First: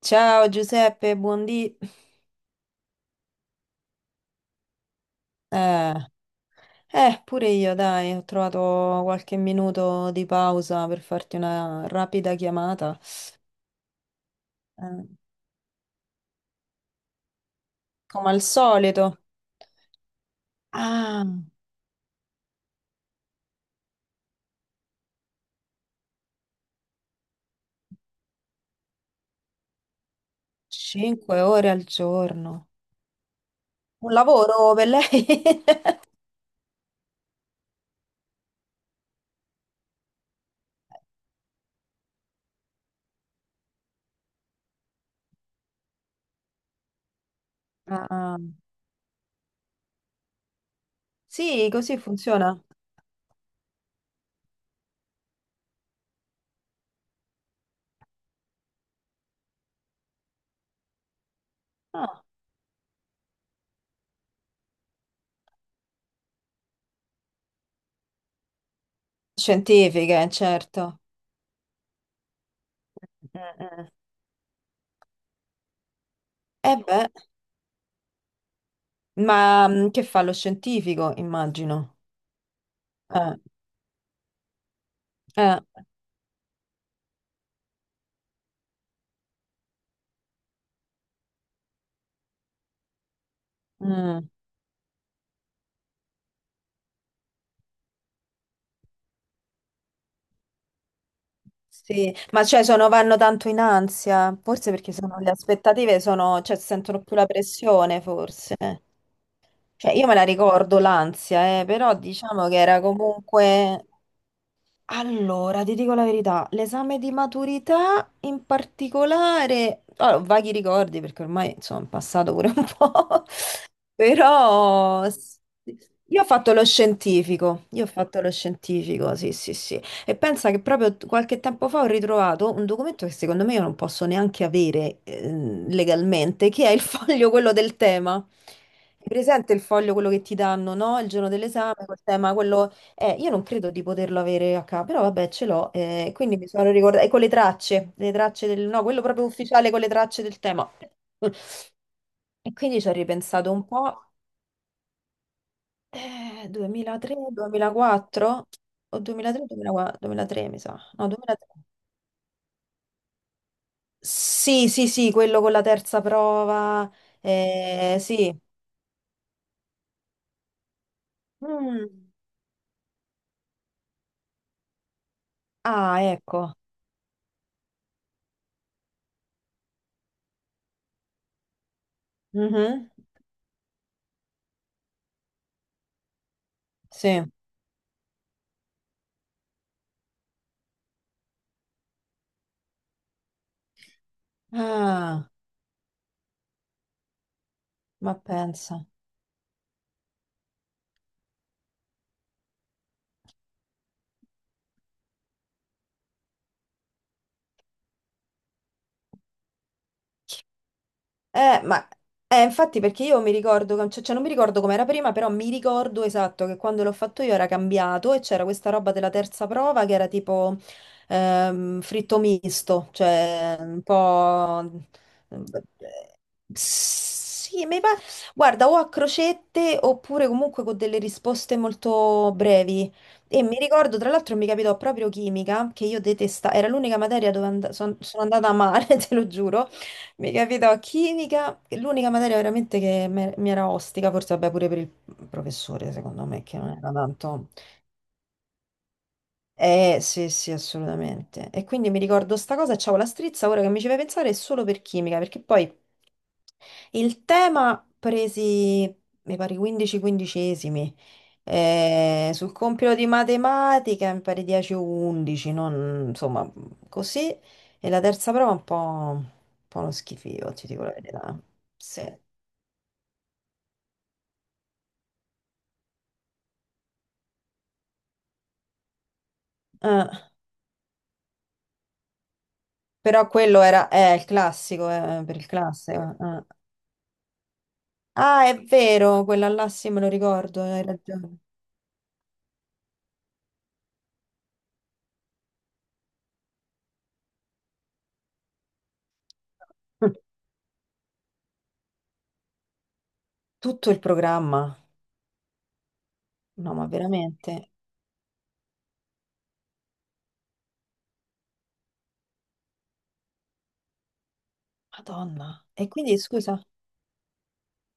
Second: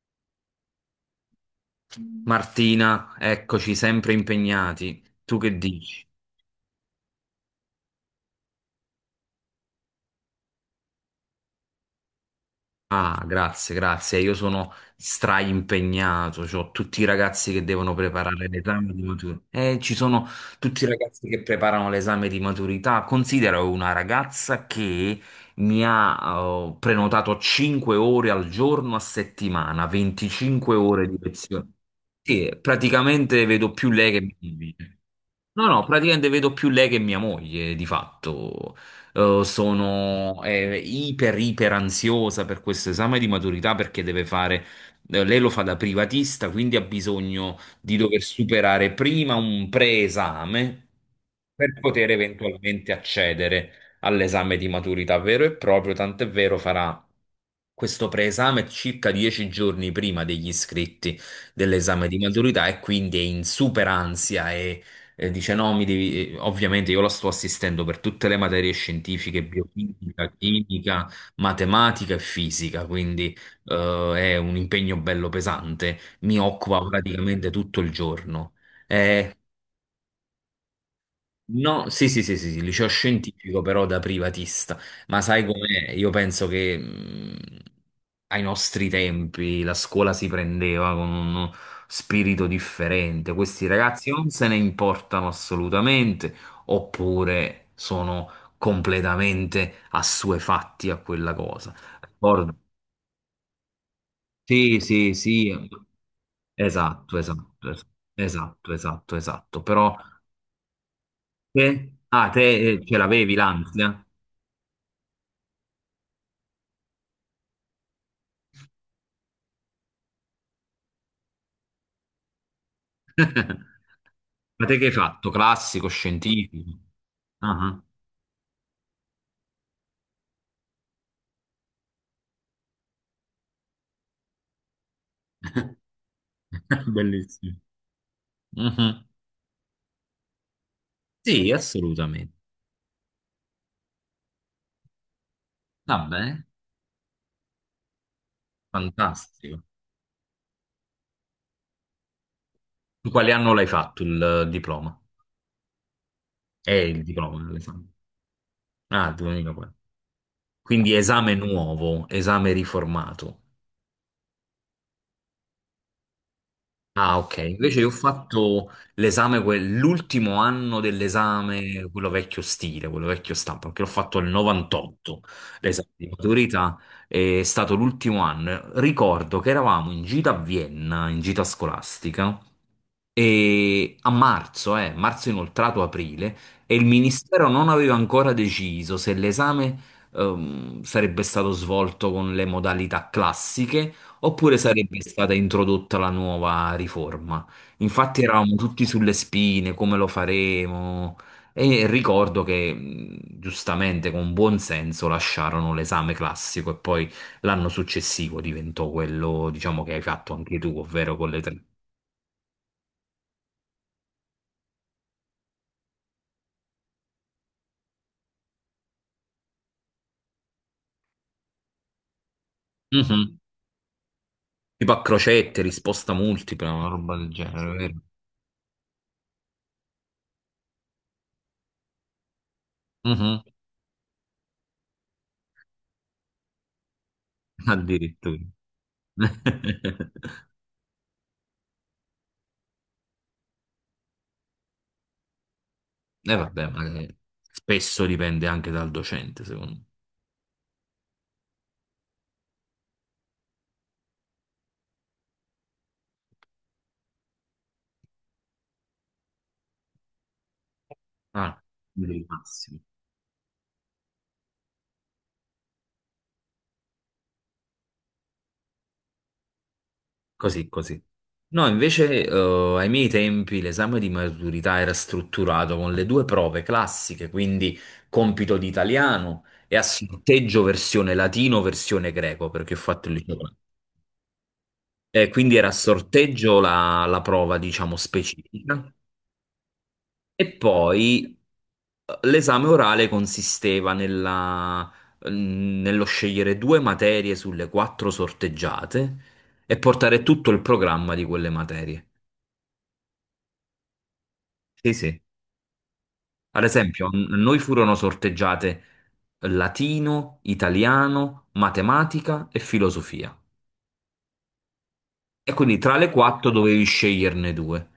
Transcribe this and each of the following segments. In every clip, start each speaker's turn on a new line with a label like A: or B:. A: Ciao Giuseppe, buondì.
B: Martina, eccoci sempre impegnati. Tu che
A: Eh,
B: dici?
A: pure io, dai, ho trovato qualche minuto di pausa per farti una rapida chiamata.
B: Ah, grazie, grazie. Io sono
A: Eh,
B: straimpegnato, ho tutti i ragazzi che devono
A: come al
B: preparare l'esame di
A: solito.
B: maturità. Ci sono tutti i
A: Ah,
B: ragazzi che preparano l'esame di maturità. Considero una ragazza che mi ha prenotato 5 ore al giorno a settimana, 25 ore di
A: 5 ore
B: lezione.
A: al
B: Sì,
A: giorno.
B: praticamente vedo più lei
A: Un
B: che
A: lavoro
B: mi.
A: per lei?
B: No, no, praticamente vedo più lei che mia moglie, di fatto. Sono iper ansiosa per questo esame di maturità perché deve fare. Lei lo fa da privatista, quindi ha bisogno di
A: Ah,
B: dover
A: ah.
B: superare prima un preesame
A: Sì,
B: per
A: così
B: poter
A: funziona.
B: eventualmente accedere all'esame di maturità vero e proprio, tant'è vero farà questo preesame circa 10 giorni prima degli iscritti dell'esame di
A: Ah,
B: maturità e quindi è in super ansia. È, dice no, mi devi. Ovviamente io la sto assistendo per tutte le materie scientifiche,
A: scientifiche,
B: biochimica,
A: certo.
B: chimica, matematica e fisica, quindi
A: Mm-mm.
B: è un impegno bello pesante, mi
A: Eh Eh
B: occupa
A: beh,
B: praticamente tutto il giorno. Eh,
A: ma che fa lo scientifico,
B: No,
A: immagino.
B: sì, sì, sì, sì, sì, liceo
A: Eh,
B: scientifico però da privatista, ma sai
A: eh,
B: com'è? Io penso che ai nostri tempi la scuola si prendeva con uno spirito differente. Questi ragazzi
A: mm.
B: non se ne importano assolutamente, oppure sono completamente assuefatti a quella cosa.
A: Sì, ma
B: Ricordo-
A: cioè sono, vanno tanto in ansia, forse
B: Sì,
A: perché
B: sì,
A: sono, le
B: sì,
A: aspettative sono, cioè sentono più
B: esatto,
A: la
B: esatto, esatto,
A: pressione forse.
B: esatto, esatto, esatto,
A: Cioè
B: però
A: io me la ricordo l'ansia,
B: te,
A: però
B: ah, te
A: diciamo che era
B: ce l'avevi
A: comunque.
B: l'ansia?
A: Allora, ti dico la verità, l'esame di maturità in particolare, allora, ho vaghi ricordi perché ormai insomma è passato pure un po',
B: Ma te che hai
A: però
B: fatto? Classico,
A: io ho fatto lo
B: scientifico?
A: scientifico,
B: Ah,
A: io ho fatto lo scientifico, sì, sì, sì, e pensa che proprio qualche tempo fa ho ritrovato un documento che secondo me io non posso neanche avere legalmente, che è il
B: ah.
A: foglio quello
B: Bellissimo.
A: del tema.
B: Mhm.
A: Hai presente il foglio, quello che ti danno, no? Il giorno
B: Sì,
A: dell'esame, col
B: assolutamente.
A: tema, quello io non credo di poterlo avere a capo, però vabbè, ce l'ho,
B: Va
A: quindi
B: bene,
A: mi sono ricordata, e con le tracce del, no, quello proprio
B: fantastico.
A: ufficiale con le tracce del tema. E quindi ci ho
B: In quale
A: ripensato
B: anno
A: un
B: l'hai fatto
A: po',
B: il diploma? È il
A: 2003,
B: diploma, l'esame.
A: 2004, o
B: Ah,
A: 2003,
B: 2004.
A: 2004, 2003 mi sa,
B: Quindi
A: no,
B: esame
A: 2003.
B: nuovo, esame riformato.
A: Sì, sì, sì, quello con la terza prova,
B: Ah, ok. Invece io ho
A: sì.
B: fatto l'esame, l'ultimo anno dell'esame,
A: Mm.
B: quello vecchio stile, quello vecchio stampo, perché l'ho fatto nel 98, l'esame
A: Ah,
B: di
A: ecco.
B: maturità, è stato l'ultimo anno. Ricordo che eravamo in gita a Vienna, in gita scolastica,
A: Mhm.
B: e a marzo inoltrato aprile, e il
A: Sì.
B: ministero non aveva ancora deciso se l'esame sarebbe stato svolto con le modalità classiche, oppure sarebbe
A: Ah,
B: stata introdotta la nuova riforma.
A: ma
B: Infatti eravamo
A: pensa.
B: tutti sulle spine, come lo faremo? E ricordo che giustamente, con buon senso, lasciarono l'esame classico e poi l'anno successivo diventò quello, diciamo, che hai fatto anche tu, ovvero con le
A: Eh,
B: tre.
A: ma infatti perché io mi ricordo, cioè, non mi ricordo com'era prima, però mi ricordo esatto che quando l'ho fatto io era cambiato e c'era questa roba della terza prova che era tipo fritto misto,
B: Mhm.
A: cioè un po'.
B: Tipo a crocette, risposta multipla, una roba del
A: Sì,
B: genere, vero?
A: guarda, o a crocette oppure comunque con delle risposte molto brevi.
B: Mhm.
A: E mi ricordo, tra l'altro, mi capitò proprio chimica, che io detestavo, era l'unica materia dove sono
B: Addirittura.
A: andata a male, te lo giuro. Mica vedo chimica, che è l'unica materia veramente che mi era ostica, forse vabbè pure per il professore, secondo
B: E
A: me, che
B: vabbè,
A: non
B: ma
A: era tanto.
B: spesso dipende anche dal docente, secondo me.
A: Sì, sì, assolutamente. E quindi mi ricordo sta cosa e c'avevo la strizza, ora che mi ci fai pensare, è solo per chimica, perché poi il tema presi, mi pare, 15 quindicesimi,
B: Ah, il
A: sul
B: massimo.
A: compito di matematica mi pare 10 o 11, non, insomma, così. E la terza prova è un po' uno schifo, ti
B: Così,
A: dico la
B: così.
A: verità.
B: No,
A: Sì.
B: invece, ai miei tempi l'esame di maturità era strutturato con le due prove classiche, quindi compito di italiano e a
A: Eh.
B: sorteggio versione latino, versione greco, perché ho fatto il
A: Però
B: liceo classico.
A: quello era il classico,
B: E
A: per il
B: quindi era a
A: classico. Eh.
B: sorteggio la prova, diciamo,
A: Ah, è
B: specifica.
A: vero, quella là sì, me lo
B: E
A: ricordo, hai ragione.
B: poi l'esame orale consisteva nello scegliere due materie sulle quattro sorteggiate e portare tutto il programma di quelle materie.
A: Tutto il programma.
B: Sì, sì. Ad
A: No, ma
B: esempio, a noi
A: veramente.
B: furono sorteggiate latino, italiano, matematica e filosofia. E
A: Madonna.
B: quindi
A: E
B: tra le
A: quindi,
B: quattro
A: scusa.
B: dovevi sceglierne due.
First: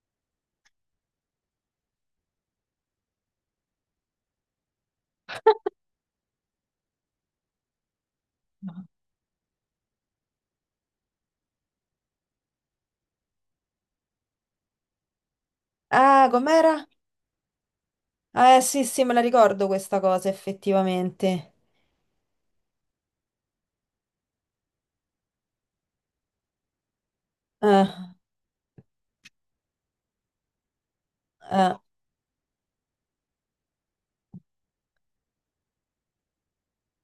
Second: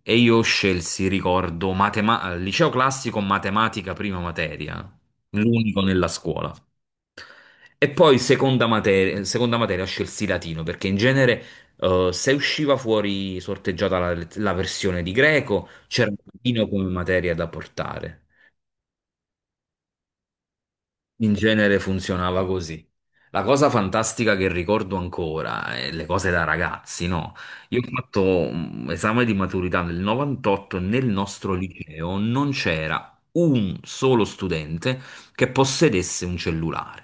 B: E io scelsi, ricordo, liceo classico, matematica prima materia, l'unico nella scuola. E poi seconda
A: No.
B: materia, seconda materia scelsi latino perché in genere se usciva fuori sorteggiata la versione di greco, c'era
A: Ah,
B: latino
A: com'era?
B: come materia da portare.
A: Ah, sì, sì, me la ricordo questa cosa,
B: In
A: effettivamente.
B: genere funzionava così. La cosa fantastica che ricordo ancora è le cose da ragazzi, no? Io ho
A: Eh,
B: fatto un esame di maturità nel 98 e nel nostro
A: eh.
B: liceo non c'era un solo studente che possedesse un cellulare,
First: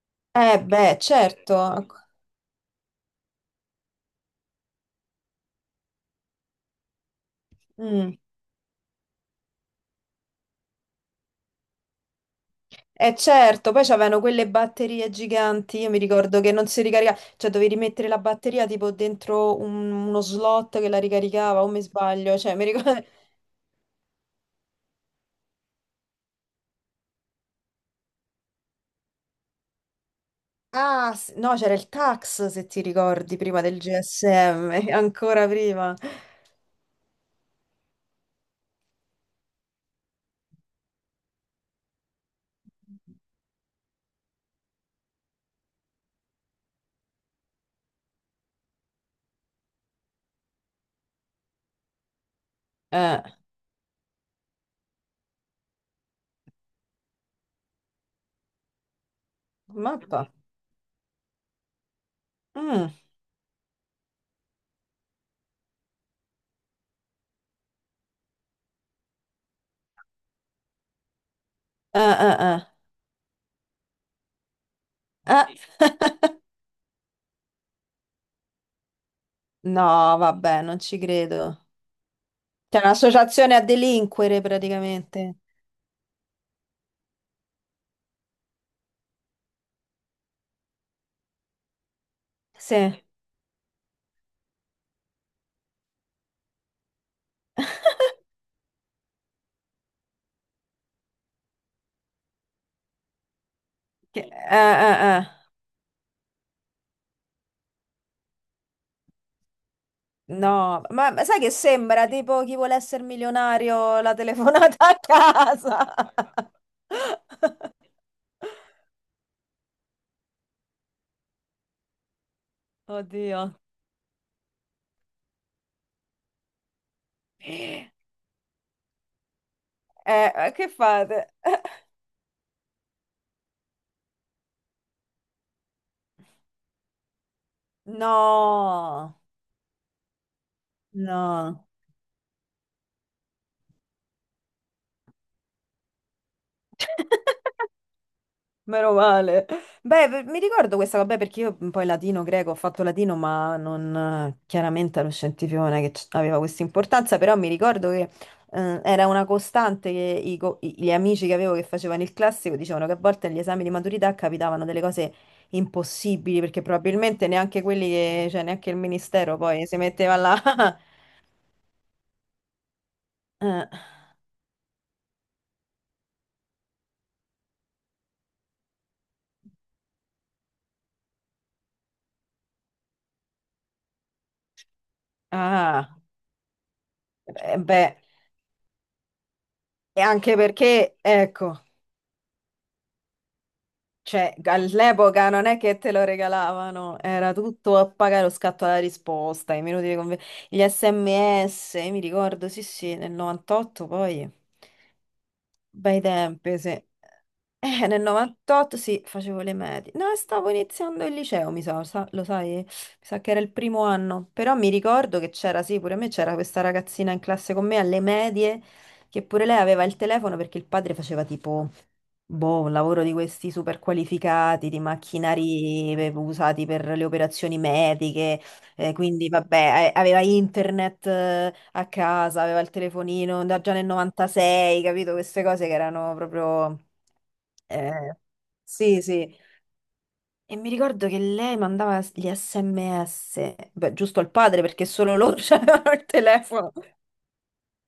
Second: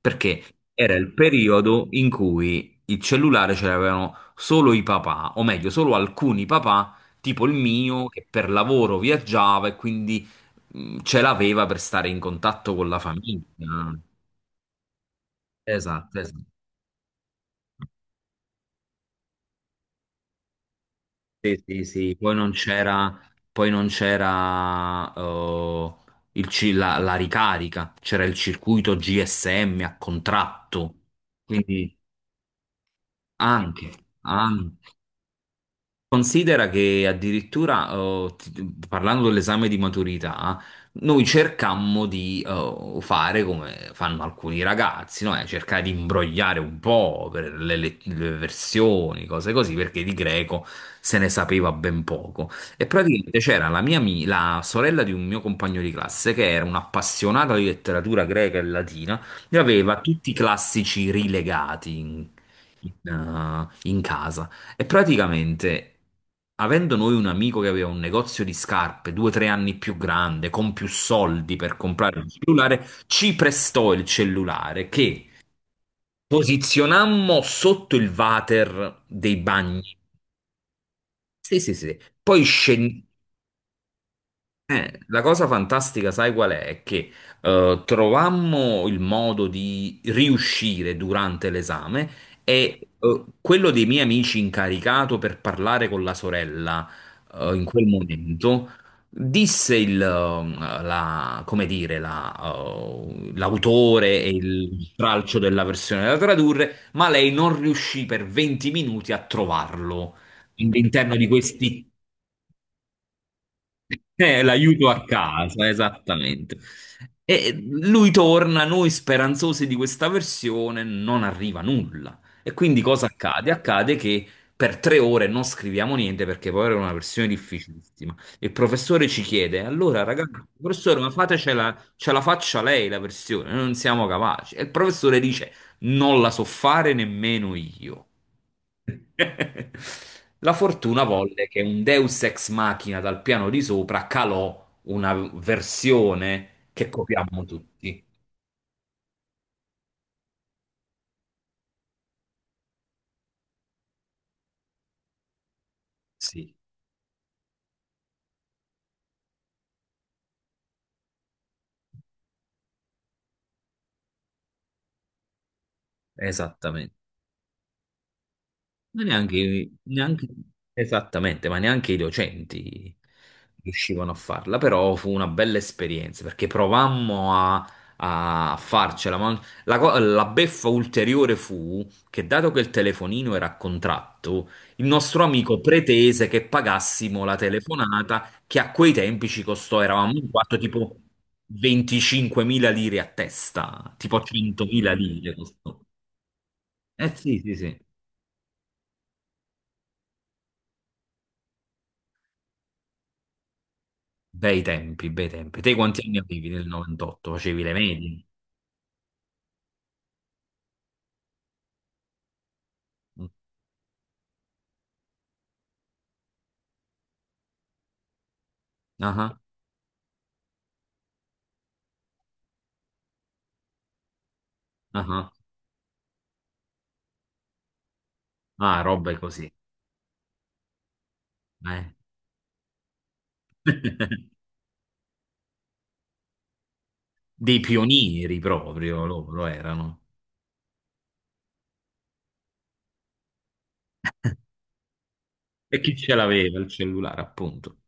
B: perché era
A: Beh,
B: il
A: certo.
B: periodo
A: Ecco.
B: in cui il cellulare ce l'avevano solo i papà, o meglio, solo alcuni papà, tipo il mio,
A: Mm.
B: che per lavoro viaggiava e quindi ce l'aveva per stare in contatto con la
A: Eh,
B: famiglia.
A: certo, poi c'avevano quelle batterie giganti, io mi
B: Esatto,
A: ricordo
B: esatto.
A: che non si ricaricava, cioè dovevi mettere la batteria tipo dentro uno slot che la ricaricava,
B: Sì,
A: o mi
B: sì, sì. Poi
A: sbaglio,
B: non
A: cioè mi ricordo.
B: c'era, poi non c'era la ricarica, c'era il circuito GSM a contratto.
A: Ah, no, c'era il
B: Quindi
A: tax, se ti ricordi, prima del
B: anche, anche.
A: GSM, ancora prima.
B: Considera che addirittura, parlando dell'esame di maturità, noi cercammo di fare come fanno alcuni ragazzi, no? Cercare di imbrogliare un po' per le versioni, cose così, perché di greco se ne sapeva ben poco. E
A: Eh,
B: praticamente c'era la sorella di un mio compagno di classe, che era un'appassionata di letteratura greca e latina, e aveva tutti
A: mappa.
B: i classici rilegati in
A: Mm.
B: in, eh, in casa. E praticamente, avendo noi un amico che aveva un negozio di scarpe 2 o 3 anni più grande, con più soldi per comprare un
A: Eh.
B: cellulare, ci prestò il cellulare che
A: Eh.
B: posizionammo sotto il water dei bagni.
A: No, vabbè, non ci
B: Sì,
A: credo.
B: sì, sì. Poi
A: C'è
B: scendiamo.
A: un'associazione a delinquere
B: La
A: praticamente.
B: cosa fantastica, sai qual è? È che trovammo il modo di riuscire durante l'esame, e
A: Sì.
B: quello dei miei amici incaricato per parlare con la sorella in quel momento disse come dire, l'autore e il
A: Eh.
B: tralcio della versione da tradurre, ma lei non riuscì per 20 minuti a trovarlo
A: No, ma
B: all'interno
A: ma
B: di
A: sai che
B: questi.
A: sembra tipo chi vuole essere milionario la telefonata
B: L'aiuto
A: a
B: a casa,
A: casa.
B: esattamente. E lui torna, noi speranzosi di questa versione, non arriva nulla. E quindi cosa
A: Oddio.
B: accade? Accade che per 3 ore non scriviamo niente perché poi era una versione
A: Eh,
B: difficilissima. Il professore ci chiede: Allora, ragazzi,
A: che
B: professore, ma
A: fate?
B: fatecela, ce la ce la faccia lei la versione, noi non siamo capaci. E il professore dice: Non la so fare nemmeno io.
A: No,
B: La fortuna volle che
A: no.
B: un Deus ex machina dal piano di sopra calò una versione che copiammo tutti.
A: Meno male. Beh, mi ricordo questa, vabbè, perché io poi latino, greco, ho fatto latino, ma non, chiaramente lo scientifico non è che aveva
B: Sì,
A: questa importanza, però mi ricordo che era una costante che gli amici che avevo che facevano il classico dicevano che a volte agli esami di maturità capitavano delle cose impossibili, perché
B: esattamente.
A: probabilmente neanche quelli che, cioè neanche il
B: Ma
A: ministero poi
B: neanche,
A: si metteva
B: neanche
A: là.
B: esattamente, ma neanche i docenti
A: Eh,
B: riuscivano a farla, però fu una bella esperienza perché provammo a farcela, ma la beffa ulteriore fu che dato che il telefonino era a contratto, il nostro amico
A: ah,
B: pretese che pagassimo la
A: beh,
B: telefonata che a quei tempi ci costò,
A: e
B: eravamo in
A: anche
B: quattro
A: perché,
B: tipo
A: ecco.
B: 25.000 lire a testa, tipo
A: Cioè,
B: 100.000
A: all'epoca
B: lire
A: non è
B: costò.
A: che te lo regalavano,
B: Eh
A: era
B: sì, sì,
A: tutto
B: sì.
A: a pagare lo scatto alla risposta, i minuti di gli SMS, mi ricordo, sì, sì, nel 98 poi
B: Bei tempi, bei tempi. Te
A: bei
B: quanti anni avevi
A: tempi,
B: nel
A: sì.
B: 98? Facevi le
A: Nel
B: medie?
A: 98 sì, facevo le medie. No, stavo iniziando il liceo, mi sa, lo sai? Mi sa
B: Mm.
A: che era il primo anno. Però mi ricordo che c'era, sì, pure a me c'era questa ragazzina in classe con me alle medie, che
B: Ah,
A: pure lei aveva il telefono perché il padre faceva tipo, boh, un lavoro di questi super qualificati, di
B: ah, ah.
A: macchinari usati per le operazioni mediche.
B: Ah,
A: Eh,
B: robe
A: quindi
B: così.
A: vabbè, aveva internet
B: Eh.
A: a casa, aveva il telefonino da già nel 96, capito? Queste cose che erano proprio.
B: Dei
A: Eh,
B: pionieri
A: sì,
B: proprio
A: sì.
B: loro erano.
A: E mi ricordo che lei mandava gli SMS, beh, giusto al padre perché solo loro
B: E
A: avevano
B: chi
A: il
B: ce l'aveva il
A: telefono.
B: cellulare, appunto?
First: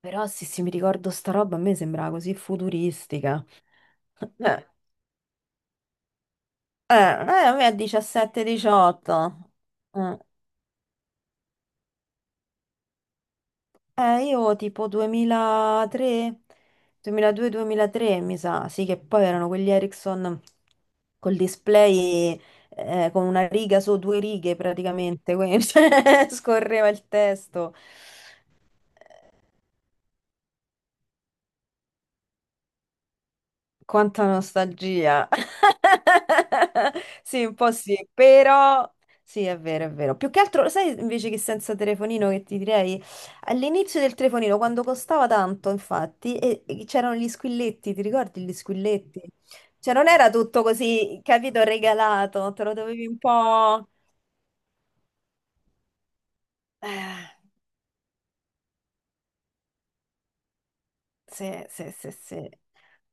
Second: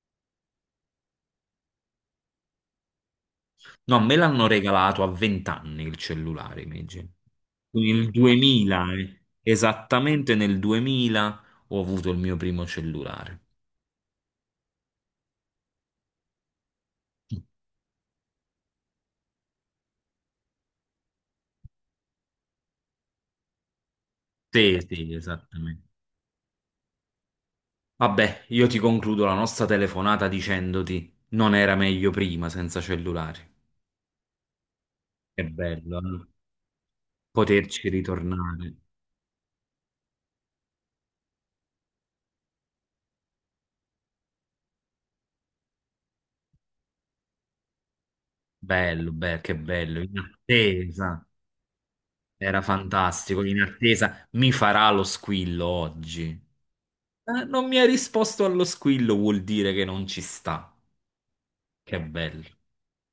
A: Però sì, sì, mi ricordo sta roba, a me sembrava così futuristica.
B: No, me l'hanno
A: Eh,
B: regalato a 20 anni il cellulare,
A: eh,
B: invece.
A: eh, a me a
B: Nel 2000, eh.
A: 17-18.
B: Esattamente nel 2000 ho avuto il mio primo cellulare.
A: Io tipo 2003, 2002-2003 mi sa, sì che poi erano quegli Ericsson col display con una riga su due righe
B: Sì, sì,
A: praticamente, quindi
B: esattamente.
A: cioè, scorreva il testo.
B: Vabbè, io ti concludo la nostra telefonata dicendoti non era meglio prima senza cellulari.
A: Quanta nostalgia.
B: Che bello, eh?
A: Sì, un po'
B: Poterci
A: sì,
B: ritornare.
A: però sì, è vero, è vero. Più che altro, sai invece che senza telefonino che ti direi? All'inizio del telefonino, quando costava tanto, infatti, e c'erano gli squilletti, ti ricordi gli
B: Bello,
A: squilletti?
B: beh, che
A: Cioè,
B: bello.
A: non
B: In
A: era tutto così,
B: attesa,
A: capito, regalato,
B: era
A: te lo dovevi un
B: fantastico. In
A: po'.
B: attesa, mi farà lo squillo oggi.
A: Eh,
B: Non mi ha risposto allo squillo, vuol dire che non ci sta.
A: sì, sì,
B: Che
A: sì,
B: bello.
A: sì.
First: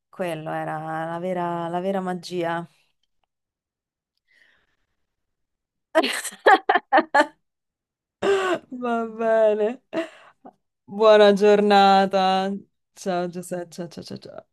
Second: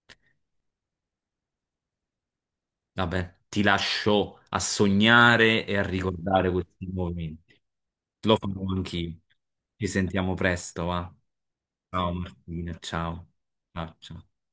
A: Quello era la vera magia.
B: Vabbè, ti lascio a sognare e a ricordare questi momenti. Lo farò
A: Va
B: anch'io.
A: bene.
B: Ci sentiamo presto, va?
A: Buona
B: Ciao
A: giornata.
B: Martina,
A: Ciao
B: ciao.
A: Giuseppe, ciao
B: Ah,
A: ciao ciao.
B: ciao.
A: Ciao.